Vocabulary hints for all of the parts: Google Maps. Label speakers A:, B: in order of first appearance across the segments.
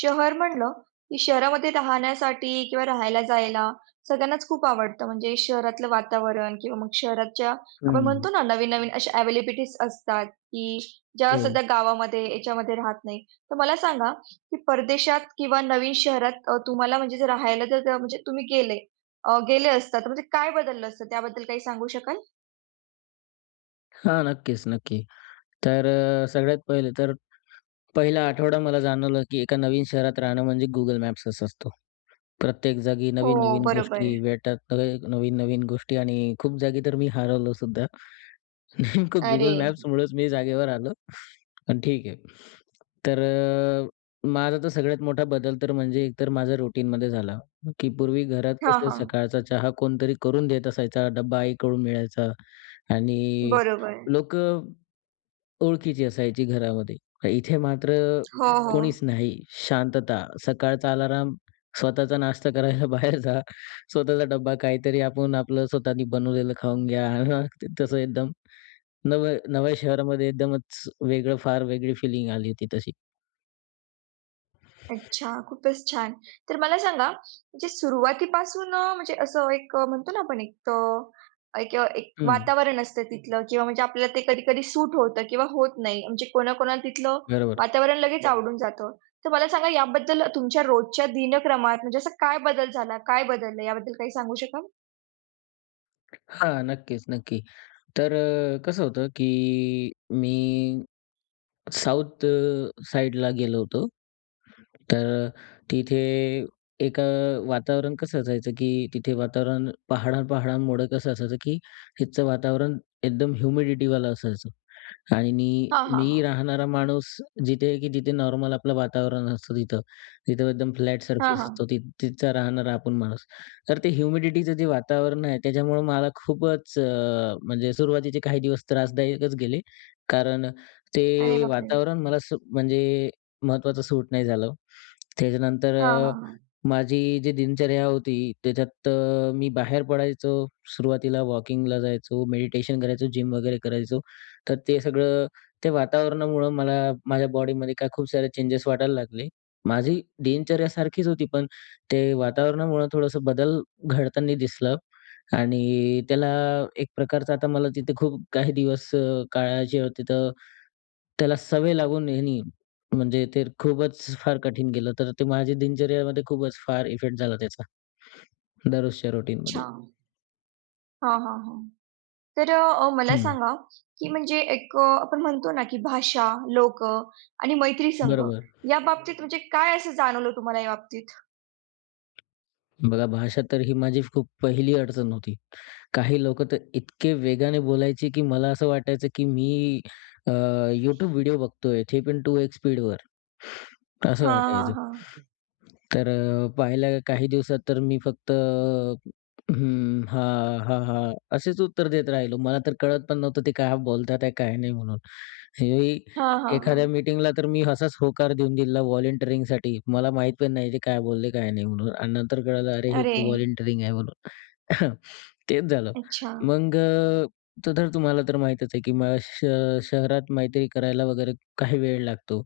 A: शहर म्हणलं, की शहरामध्ये राहण्यासाठी किंवा राहायला जायला सगळ्यांनाच खूप आवडतं. म्हणजे शहरातलं वातावरण किंवा मग शहराच्या आपण
B: हं.
A: म्हणतो ना, नवीन-नवीन अशा अवेलेबिलिटीज असतात, की ज्या
B: हो.
A: सध्या गावामध्ये याच्यामध्ये राहत नाही. तर मला सांगा, की परदेशात किंवा नवीन शहरात तुम्हाला म्हणजे जर राहायला जर जर म्हणजे तुम्ही गेले असता, तर म्हणजे काय बदललं असतं? त्याबद्दल काही सांगू शकाल?
B: हां. नक्कीच, नक्की. तर सगळ्यात पहिले तर पहिला आठवडा मला जाणवलं, की एका नवीन शहरात राहणं म्हणजे Google Mapsच असतो. प्रत्येक जागी
A: हो,
B: नवीन-नवीन
A: बरोबर.
B: गोष्टी भेटतात, नवे नवीन-नवीन गोष्टी आणि खूप जागी तर मी हरवलो सुद्धा. नेमकं
A: अरे!
B: Google Mapsमुळेच मी जागेवर आलो. पण ठीक आहे. तर माझा तर सगळ्यात मोठा बदल तर म्हणजे एकतर माझ्या रुटीनमध्ये झाला, की पूर्वी घरात
A: हां,
B: कसं
A: हां.
B: सकाळचा चहा कोणतरी करून देत असायचा, डब्बा आईकडून मिळायचा आणि
A: बरोबर.
B: लोकं ओळखीची असायची घरामध्ये. तर इथे मात्र
A: हो, हो.
B: कोणीच नाही. शांतता. सकाळचा अलार्म, स्वतःचा नाश्ता करायला बाहेर जा. स्वतःचा डब्बा काहीतरी आपण आपलं स्वतःनी बनवलेलं खाऊन घ्या. हा, ते तसं एकदम नवं नव्या शहरामध्ये एकदमच वेगळं, फार वेगळी फिलिंग आली होती तशी.
A: अच्छा, खूपच छान. तर मला सांगा, म्हणजे सुरुवातीपासून म्हणजे असं म्हणतो ना आपण एक
B: हं,
A: वातावरण असतं तिथलं किंवा म्हणजे आपल्याला ते कधी-कधी सूट होतं किंवा होत नाही. म्हणजे कोणाकोणाला तिथलं
B: बरोबर.
A: वातावरण लगेच बरोबर. आवडून जातं. तर मला सांगा याबद्दल तुमच्या रोजच्या दिनक्रमात म्हणजे असा काय बदल झाला? काय बदललं याबद्दल काही सांगू शकाल?
B: हां, नक्कीच, नक्की. तर कसं होतं, की मी साउथ साइडला गेलो होतो. तर तिथे एक वातावरण कसं असायचं, की तिथे वातावरण पहाडां-पहाडांमुळं कसं असायचं, की तिथचं वातावरण एकदम ह्युमिडिटीवालं असायचं. आणि
A: हां, हां,
B: मी
A: हां.
B: राहणारा माणूस जिथे की तिथे नॉर्मल आपलं वातावरण असतं तिथं. तिथं एकदम फ्लॅट
A: हां,
B: सरफेस
A: हो.
B: असतो तिथचा राहणारा आपण माणूस. तर ते ह्युमिडिटीचं जे वातावरण आहे त्याच्यामुळं मला खूपच म्हणजे सुरुवातीचे काही दिवस त्रासदायकच गेले. कारण
A: अरे
B: ते
A: बापरे!
B: वातावरण मला म्हणजे महत्त्वाचं सूट नाही झालं. त्याच्यानंतर
A: हां, हां, हां.
B: माझी जी दिनचर्या होती त्याच्यात मी बाहेर पडायचो. सुरुवातीला वॉकिंगला जायचो, मेडिटेशन करायचो, जिम वगैरे करायचो. तर ते सगळं त्या वातावरणामुळं मला माझ्या बॉडीमध्ये काय खूप सारे चेंजेस वाटायला लागले. माझी दिनचर्या सारखीच होती, पण ते वातावरणामुळं थोडंसं बदल घडताना दिसलं. आणि त्याला एक प्रकारचा आता मला तिथे खूप काही दिवस काळाची होती तर त्याला सवय लागून ह्यानी म्हणजे ते खूपच फार कठीण गेलं. तर ते माझ्या दिनचर्यामध्ये खूपच फार इफेक्ट झाला त्याचा. दररोजच्या
A: अच्छा.
B: रुटीनमध्ये.
A: हां, हां, हां. तर मला
B: हं.
A: सांगा, की म्हणजे आपण म्हणतो ना, की भाषा, लोक आणि मैत्री संघ
B: बरोबर.
A: या बाबतीत म्हणजे काय असं जाणवलं तुम्हाला या बाबतीत?
B: बघा भाषा तर ही माझी खूप पहिली अडचण होती. काही लोकं तर इतके वेगाने बोलायचे की मला असं वाटायचं की मी YouTube व्हिडिओ बघतोय, "3.2x स्पीडवर." असं
A: हां, हां,
B: वाटायचं.
A: हां.
B: तर पाहिलं काही दिवसात तर मी फक्त हं, हां, हां, हां, असेच उत्तर देत राहिलो. मला तर कळत पण नव्हतं ते काय बोलतात आहे काय नाही म्हणून. हे
A: हां, हां, हां.
B: एखाद्या मीटिंगला तर मी असाच होकार देऊन दिला व्हॉलंटिअरिंगसाठी. मला माहीत पण नाही ते काय बोलले काय नाही म्हणून आणि नंतर कळालं अरे हे
A: अरे!
B: तर व्हॉलंटिअरिंग आहे म्हणून. तेच झालं.
A: अच्छा.
B: मग तर तर तुम्हाला तर माहीतच आहे की मला शहरात मैत्री करायला वगैरे काही वेळ लागतो.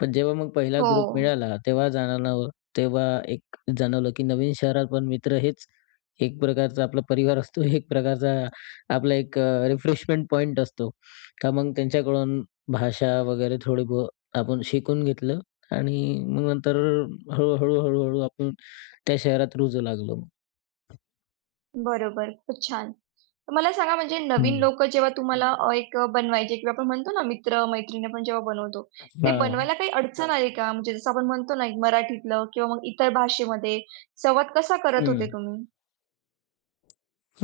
B: पण जेव्हा मग पहिला
A: हो.
B: ग्रुप मिळाला तेव्हा जाणवलं तेव्हा एक जाणवलं, की नवीन शहरात पण मित्र हेच एक प्रकारचा आपला परिवार असतो. एक प्रकारचा आपला एक रिफ्रेशमेंट पॉइंट असतो. तर मग त्यांच्याकडून भाषा वगैरे थोडी बहुत आपण शिकून घेतलं आणि मग नंतर हळू, हळू, आपण त्या शहरात रुजू लागलो.
A: बरोबर. खूप छान. तर मला सांगा म्हणजे नवीन
B: हं.
A: लोक जेव्हा तुम्हाला बनवायचे किंवा आपण म्हणतो ना मित्र-मैत्रिणी आपण जेव्हा बनवतो, ते
B: हां.
A: बनवायला काही अडचण आली का? म्हणजे जसं आपण म्हणतो ना एक मराठीतलं किंवा मग इतर भाषेमध्ये संवाद कसा करत होते
B: हं.
A: तुम्ही?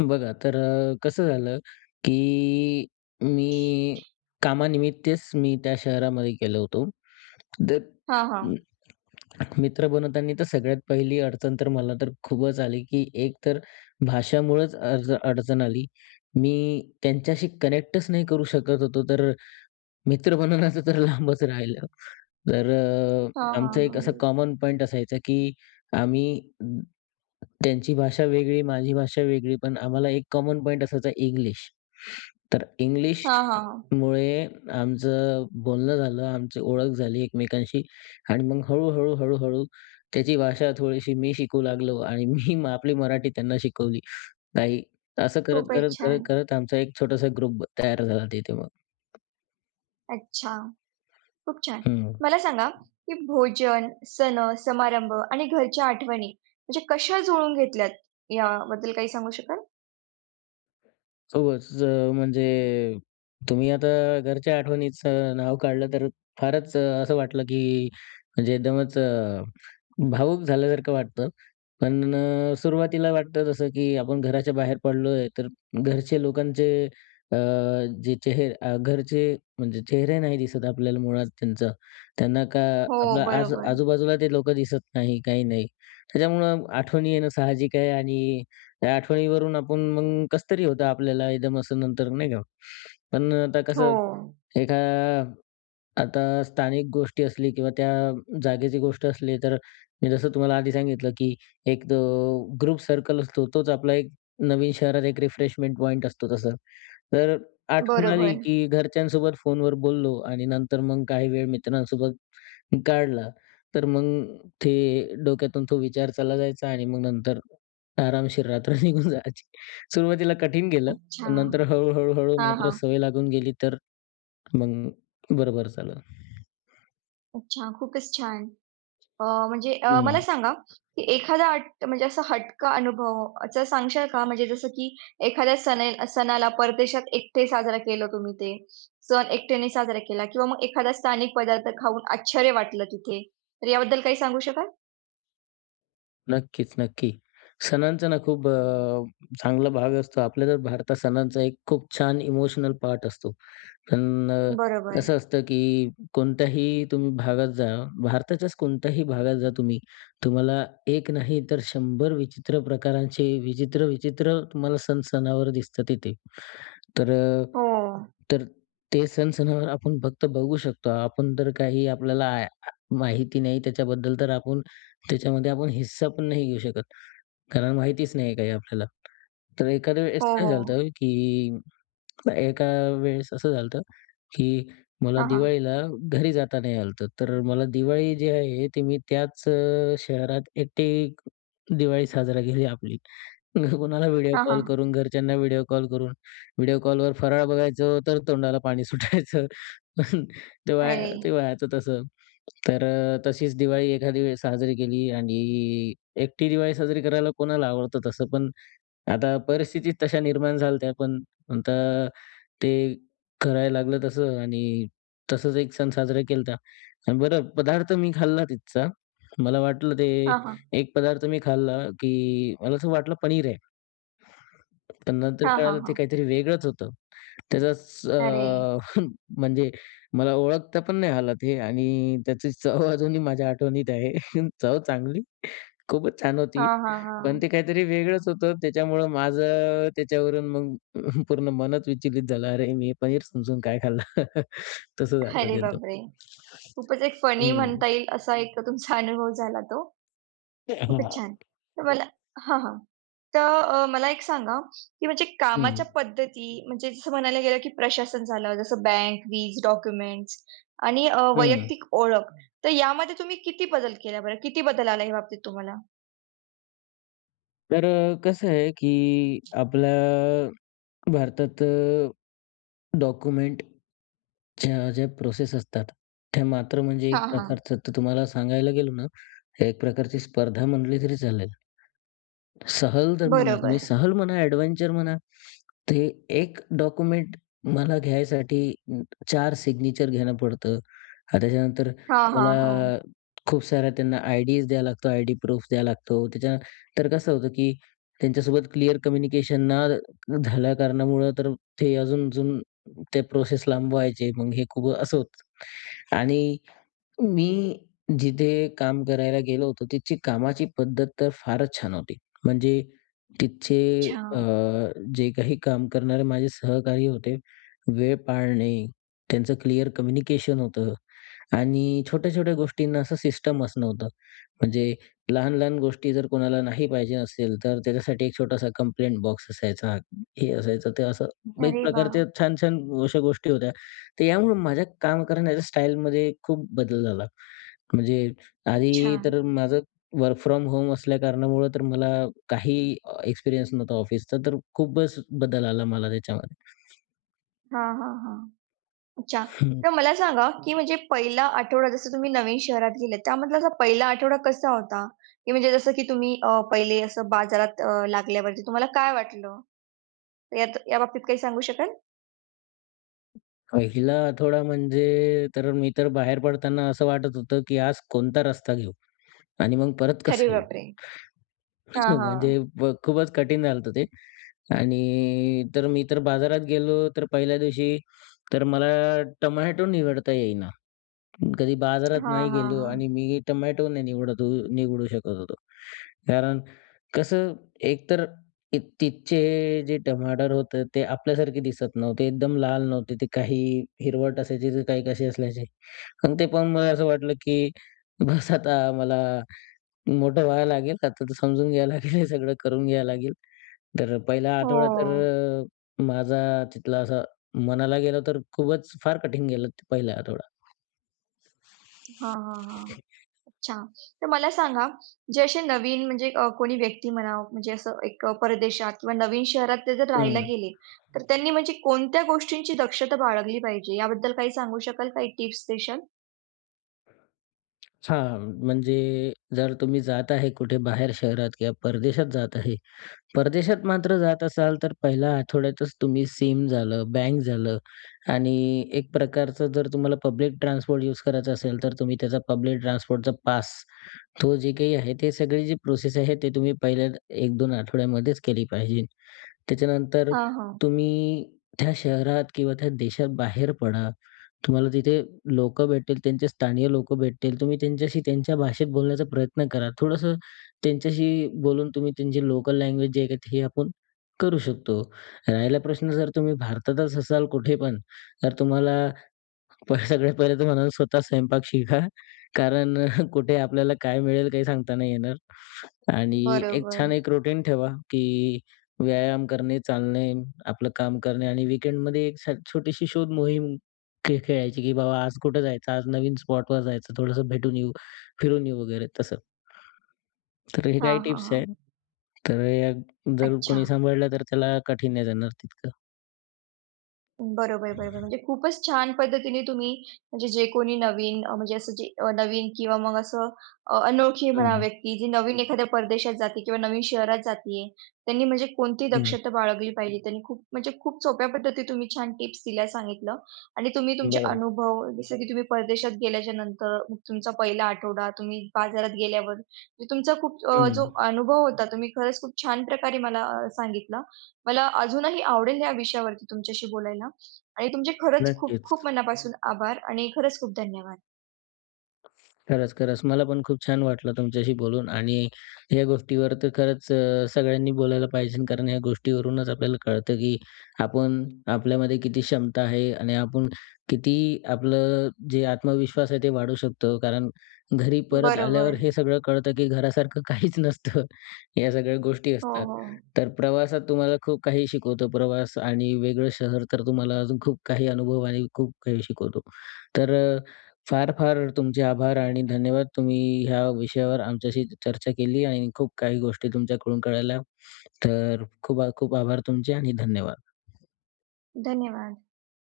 B: बघा तर कसं झालं, की मी कामानिमित्तच मी त्या शहरामध्ये गेलो होतो. तर
A: हां, हां.
B: मित्र बनवताना तर सगळ्यात पहिली अडचण तर मला तर खूपच आली, की एक तर भाषामुळेच अर्ज अडचण आली. मी त्यांच्याशी कनेक्टच नाही करू शकत होतो. तर मित्र बनवण्याचं तर लांबच राहिलं. तर
A: हां,
B: आमचा
A: हां,
B: एक असा
A: हां.
B: कॉमन पॉइंट असायचा, की आम्ही अं, त्यांची भाषा वेगळी, माझी भाषा वेगळी, पण आम्हाला एक कॉमन पॉइंट असायचा इंग्लिश. तर
A: हां, हां, हां.
B: इंग्लिशमुळे आमचं बोलणं झालं, आमची ओळख झाली एकमेकांशी आणि मग हळू-हळू, हळूहळू त्याची भाषा थोडीशी मी शिकू लागलो आणि मी मग आपली मराठी त्यांना शिकवली. काही असं करत,
A: खूपच
B: करत,
A: छान.
B: करत, करत आमचा एक छोटासा ग्रुप तयार झाला तिथे मग.
A: अच्छा, खूप छान.
B: हं.
A: मला सांगा, की भोजन, सण, समारंभ आणि घरच्या आठवणी म्हणजे कशा जुळवून घेतल्यात, याबद्दल काही सांगू शकाल?
B: खूपच म्हणजे तुम्ही आता घरच्या आठवणीचं नाव काढलं तर फारच असं वाटलं, की म्हणजे एकदमच भावुक झाल्यासारखं वाटतं. पण सुरुवातीला वाटतं तसं, की आपण घराच्या बाहेर पडलोय तर घरचे लोकांचे अ, जे चेहरे घरचे म्हणजे चेहरे नाही दिसत आपल्याला मुळात त्यांचा. त्यांना का
A: हो,
B: आपल्या
A: बरोबर.
B: आजूबाजूला ते लोकं दिसत नाही, काही नाही. त्याच्यामुळं आठवणी येणं साहजिक आहे आणि त्या आठवणीवरून आपण मग कसंतरी होतं आपल्याला एकदम असं नंतर नाही का. पण आता
A: हो,
B: कसं एका आता स्थानिक गोष्टी असली किंवा त्या जागेची गोष्ट असली, तर मी जसं तुम्हाला आधी सांगितलं, की एक ग्रुप सर्कल असतो. तोच आपला एक नवीन शहरात एक रिफ्रेशमेंट पॉइंट असतो तसं. तर आठवण आली,
A: बरोबर.
B: की घरच्यांसोबत फोनवर बोललो आणि नंतर मग काही वेळ मित्रांसोबत काढला. तर मग ते डोक्यातून तो विचार चालला जायचा आणि मग नंतर आरामशीर रात्र निघून जायची. सुरुवातीला कठीण गेलं,
A: अच्छा.
B: पण नंतर हळू, हळू
A: हां,
B: मात्र
A: हां.
B: सवय लागून गेली तर मग बरोबर झालं.
A: अच्छा, खूपच छान.
B: हं.
A: मला सांगा, की एखादा अट म्हणजे असा हटका अनुभव असं सांगशाल का? म्हणजे जसं की एखाद्या सणे सणाला परदेशात एकटे साजरा केलं तुम्ही ते. सण एकट्याने साजरा केला किंवा मग एखादा स्थानिक पदार्थ खाऊन आश्चर्य वाटलं तिथे. तर याबद्दल काही सांगू शकाल?
B: नक्कीच, नक्की. सणांचा ना खूप चांगला भाग असतो. आपल्या तर भारतात सणांचा एक खूप छान इमोशनल पार्ट असतो. पण
A: बरोबर.
B: कसं असतं, की कोणत्याही तुम्ही भागात जा, भारताच्याच कोणत्याही भागात जा तुम्ही, तुम्हाला एक नाही तर 100 विचित्र प्रकारांचे विचित्र-विचित्र तुम्हाला सण सणावर दिसतात तिथे. तर
A: हो.
B: तर ते सण सणावर आपण फक्त बघू शकतो. आपण तर काही आपल्याला आ आ माहिती नाही त्याच्याबद्दल, तर आपण त्याच्यामध्ये आपण हिस्सा पण नाही घेऊ शकत. कारण माहितीच नाही काही आपल्याला. तर एखाद्या वेळेस
A: हो,
B: काय
A: हो.
B: झालं की एका वेळेस असं झालं की मला
A: हां, हां.
B: दिवाळीला घरी जाता नाही आलं तर मला दिवाळी जी आहे, ती मी त्याच शहरात एकटी दिवाळी साजरा केली आपली. कुणाला व्हिडिओ
A: हां,
B: कॉल
A: हां.
B: करून, घरच्यांना व्हिडिओ कॉल करून. व्हिडिओ कॉलवर फराळ बघायचो, तर तोंडाला पाणी सुटायचं. पण
A: अरे!
B: ते व्हायचं तसं. तर तशीच दिवाळी एखादी वेळेस साजरी केली आणि एकटी दिवाळी साजरी करायला कोणाला आवडतं तसं. पण आता परिस्थिती तशा निर्माण झाल्या पण आता ते करायला लागलं तसं आणि तसंच एक सण साजरा केला आणि बरं पदार्थ मी खाल्ला तिथचा. मला वाटलं ते
A: हां, हां.
B: एक पदार्थ मी खाल्ला, की मला असं वाटलं पनीर आहे. पण नंतर
A: हां, हां,
B: कळालं ते
A: हां.
B: काहीतरी वेगळंच होतं. त्याचा स अ,
A: अरे!
B: म्हणजे मला ओळखता पण नाही आला ते आणि त्याची चव अजूनही माझ्या आठवणीत आहे. चव चांगली, खूपच छान होती.
A: हां, हां,
B: पण
A: हां.
B: ते काहीतरी वेगळंच होतं. त्याच्यामुळं माझं त्याच्यावरून मग पूर्ण मनच विचलित झालं. अरे, मी पनीर समजून काय खाल्लं? तसं झालं
A: अरे
B: ते एकदम.
A: बापरे! खूपच एक फनी
B: हं.
A: म्हणता येईल असा एक तुमचा अनुभव झाला तो.
B: ते
A: खूपच
B: हां.
A: छान. तर मला हां, हां. तर मला एक सांगा, की म्हणजे
B: हं,
A: कामाच्या पद्धती म्हणजे जसं म्हणायला गेलं, की प्रशासन झालं, जसं बँक, वीज, डॉक्युमेंट्स आणि
B: हं.
A: वैयक्तिक ओळख. तर यामध्ये तुम्ही किती बदल केला बरं? किती बदल आला या बाबतीत तुम्हाला?
B: तर कसं आहे, की आपल्या भारतात डॉक्युमेंट ज्या ज्या प्रोसेस असतात, त्या मात्र म्हणजे एक
A: हां, हां.
B: प्रकारचं तर तुम्हाला सांगायला गेलो ना, एक प्रकारची स्पर्धा म्हटली तरी चालेल. सहल तर म्हणा,
A: बरोबर.
B: तुम्ही सहल म्हणा, ॲडव्हेंचर म्हणा, ते एक डॉक्युमेंट मला घ्यायसाठी चार सिग्नेचर घेणं पडतं. आणि त्याच्यानंतर
A: हां, हां,
B: मला
A: हां.
B: खूप साऱ्या त्यांना आयडीज द्यावा लागतो, आयडी प्रूफ द्यावा लागतो. त्याच्या तर कसं होतं, की त्यांच्यासोबत क्लिअर कम्युनिकेशन ना झाल्या कारणामुळं तर ते अजून-अजून त्या प्रोसेस लांब व्हायचे. मग हे खूप असं होतं. आणि मी जिथे काम करायला गेलो होतो, तिथची कामाची पद्धत तर फारच छान होती. म्हणजे तिथचे
A: अच्छा.
B: अ, जे काही काम करणारे माझे सहकारी होते, वेळ पाळणे, त्यांचं क्लिअर कम्युनिकेशन होतं आणि छोट्या-छोट्या गोष्टींना असं सिस्टमच नव्हतं. म्हणजे लहान-लहान गोष्टी जर कोणाला नाही पाहिजे असेल, तर त्याच्यासाठी एक छोटासा कंप्लेंट बॉक्स असायचा. हे असायचं, ते असं एक
A: अरे वाह!
B: प्रकारच्या छान-छान अशा गोष्टी होत्या. तर यामुळे माझ्या काम करण्याच्या स्टाईलमध्ये खूप बदल झाला. म्हणजे
A: खूप
B: आधी
A: छान.
B: तर माझं वर्क फ्रॉम होम असल्या कारणामुळं तर मला काही एक्सपिरियन्स नव्हता ऑफिसचा, तर खूपच बदल आला मला त्याच्यामध्ये.
A: हां, हां, हां. अच्छा.
B: हम्म.
A: तर मला सांगा, की म्हणजे पहिला आठवडा जसं तुम्ही नवीन शहरात गेलेत, त्यामधला असा पहिला आठवडा कसा होता? की म्हणजे जसं की तुम्ही पहिले असं बाजारात लागल्यावरती तुम्हाला काय वाटलं? यात या बाबतीत काही सांगू शकाल?
B: पहिला आठवडा म्हणजे तर मी तर बाहेर पडताना असं वाटत होतं, की आज कोणता रस्ता घेऊ आणि मग परत
A: अरे
B: कसं येऊ?
A: बापरे! हां,
B: म्हणजे
A: हां.
B: खूपच कठीण झालं होतं ते. आणि तर मी तर बाजारात गेलो, तर पहिल्या दिवशी तर मला टोमॅटो निवडता येईना. कधी बाजारात
A: हां,
B: नाही
A: हां,
B: गेलो
A: हां.
B: आणि मी टोमॅटो नाही निवडत हो निवडू शकत होतो. कारण कसं एकतर ती तिथचे जे टमाटर होते ते आपल्यासारखे दिसत नव्हते. एकदम लाल नव्हते. ते काही हिरवट असायचे तर काही कसे असल्याचे. आणि ते पण मला असं वाटलं, की बस आता मला मोठं व्हायला लागेल. आता तर समजून घ्यायला लागेल हे सगळं करून घ्यायला लागेल. तर पहिला आठवडा तर
A: हो.
B: माझा तिथला असा म्हणायला गेलं तर खूपच फार कठीण गेला ते पहिला आठवडा.
A: हां, हां, हां. अच्छा. तर मला सांगा, जे असे नवीन म्हणजे कोणी व्यक्ती म्हणा, म्हणजे असं परदेशात किंवा नवीन शहरात ते जर राहायला
B: हं.
A: गेले, तर त्यांनी म्हणजे कोणत्या गोष्टींची दक्षता बाळगली पाहिजे याबद्दल काही सांगू शकाल? काही टिप्स देशाल?
B: हां, म्हणजे जर तुम्ही जात आहे कुठे बाहेर शहरात किंवा परदेशात जात आहे. परदेशात मात्र जात असाल तर पहिल्या आठवड्यातच तुम्ही सिम झालं, बँक झालं आणि एक प्रकारचं जर तुम्हाला पब्लिक ट्रान्सपोर्ट यूज करायचा असेल, तर तुम्ही त्याचा पब्लिक ट्रान्सपोर्टचा पास तो जे काही आहे, ते सगळी जी प्रोसेस आहे ते तुम्ही पहिल्या 1-2 आठवड्यामध्येच केली पाहिजे. त्याच्यानंतर
A: हां, हां.
B: तुम्ही त्या शहरात किंवा त्या देशात बाहेर पडा. तुम्हाला तिथे लोक भेटतील, त्यांचे स्थानीय लोकं भेटतील. तुम्ही त्यांच्याशी त्यांच्या भाषेत बोलण्याचा प्रयत्न करा. थोडंसं त्यांच्याशी बोलून तुम्ही त्यांची लोकल लँग्वेज जे आहे हे आपण करू शकतो. राहिला प्रश्न जर तुम्ही भारतातच असाल कुठे पण, तर तुम्हाला सगळ्यात पहिले तर म्हणून स्वतः स्वयंपाक शिका. कारण कुठे आपल्याला काय मिळेल काही सांगता नाही येणार. आणि एक
A: बरोबर.
B: छान एक रुटीन ठेवा, की व्यायाम करणे, चालणे, आपलं काम करणे आणि वीकेंडमध्ये एक छोटीशी शोध मोहीम खेळायची, की बाबा आज कुठं जायचं, आज नवीन स्पॉटवर जायचं, थोडंसं भेटून येऊ, फिरून येऊ वगैरे तसं. तर हे
A: हां,
B: काही
A: हां,
B: टिप्स
A: हां.
B: आहेत. तर या जर
A: अच्छा.
B: कोणी सांभाळलं तर त्याला कठीण नाही जाणार तितकं.
A: बरोबर, बरोबर. म्हणजे खूपच छान पद्धतीने तुम्ही म्हणजे जे कोणी नवीन म्हणजे असं जे नवीन किंवा मग असं अनोळखी म्हणा
B: हं,
A: व्यक्ती जी नवीन हं. एखाद्या परदेशात जाते किंवा नवीन शहरात जातीये, त्यांनी म्हणजे कोणती
B: हं.
A: दक्षता बाळगली पाहिजे. त्यांनी खूप म्हणजे खूप सोप्या पद्धती तुम्ही छान टिप्स दिल्या सांगितलं आणि तुम्ही तुमचे
B: बरोबर.
A: अनुभव जसं की तुम्ही परदेशात गेल्याच्या नंतर मग तुमचा पहिला आठवडा, तुम्ही बाजारात गेल्यावर म्हणजे तुमचा खूप
B: हं.
A: जो अनुभव होता तुम्ही खरंच खूप छान प्रकारे मला सांगितला. मला अजूनही आवडेल या विषयावरती तुमच्याशी बोलायला. आणि तुमचे खरंच खूप
B: नक्कीच.
A: खूप मनापासून आभार आणि खरंच खूप धन्यवाद.
B: खरंच, खरंच. मला पण खूप छान वाटलं तुमच्याशी बोलून आणि या गोष्टीवर तर खरंच सगळ्यांनी बोलायला पाहिजे कारण या गोष्टीवरूनच आपल्याला कळतं, की आपण आपल्यामध्ये किती क्षमता आहे आणि आपण किती आपलं जे आत्मविश्वास आहे ते वाढवू शकतो. कारण घरी परत आल्यावर
A: बरोबर.
B: हे सगळं कळतं, की घरासारखं काहीच नसतं. या सगळ्या गोष्टी
A: हो,
B: असतात.
A: हो.
B: तर प्रवासात तुम्हाला खूप काही शिकवतो प्रवास आणि वेगळं शहर तर तुम्हाला अजून खूप काही अनुभव आणि खूप काही शिकवतो. तर फार-फार तुमचे आभार आणि धन्यवाद. तुम्ही ह्या विषयावर आमच्याशी चर्चा केली आणि खूप काही गोष्टी तुमच्याकडून कळाल्या. तर खूप खूप आभार तुमचे आणि धन्यवाद.
A: धन्यवाद.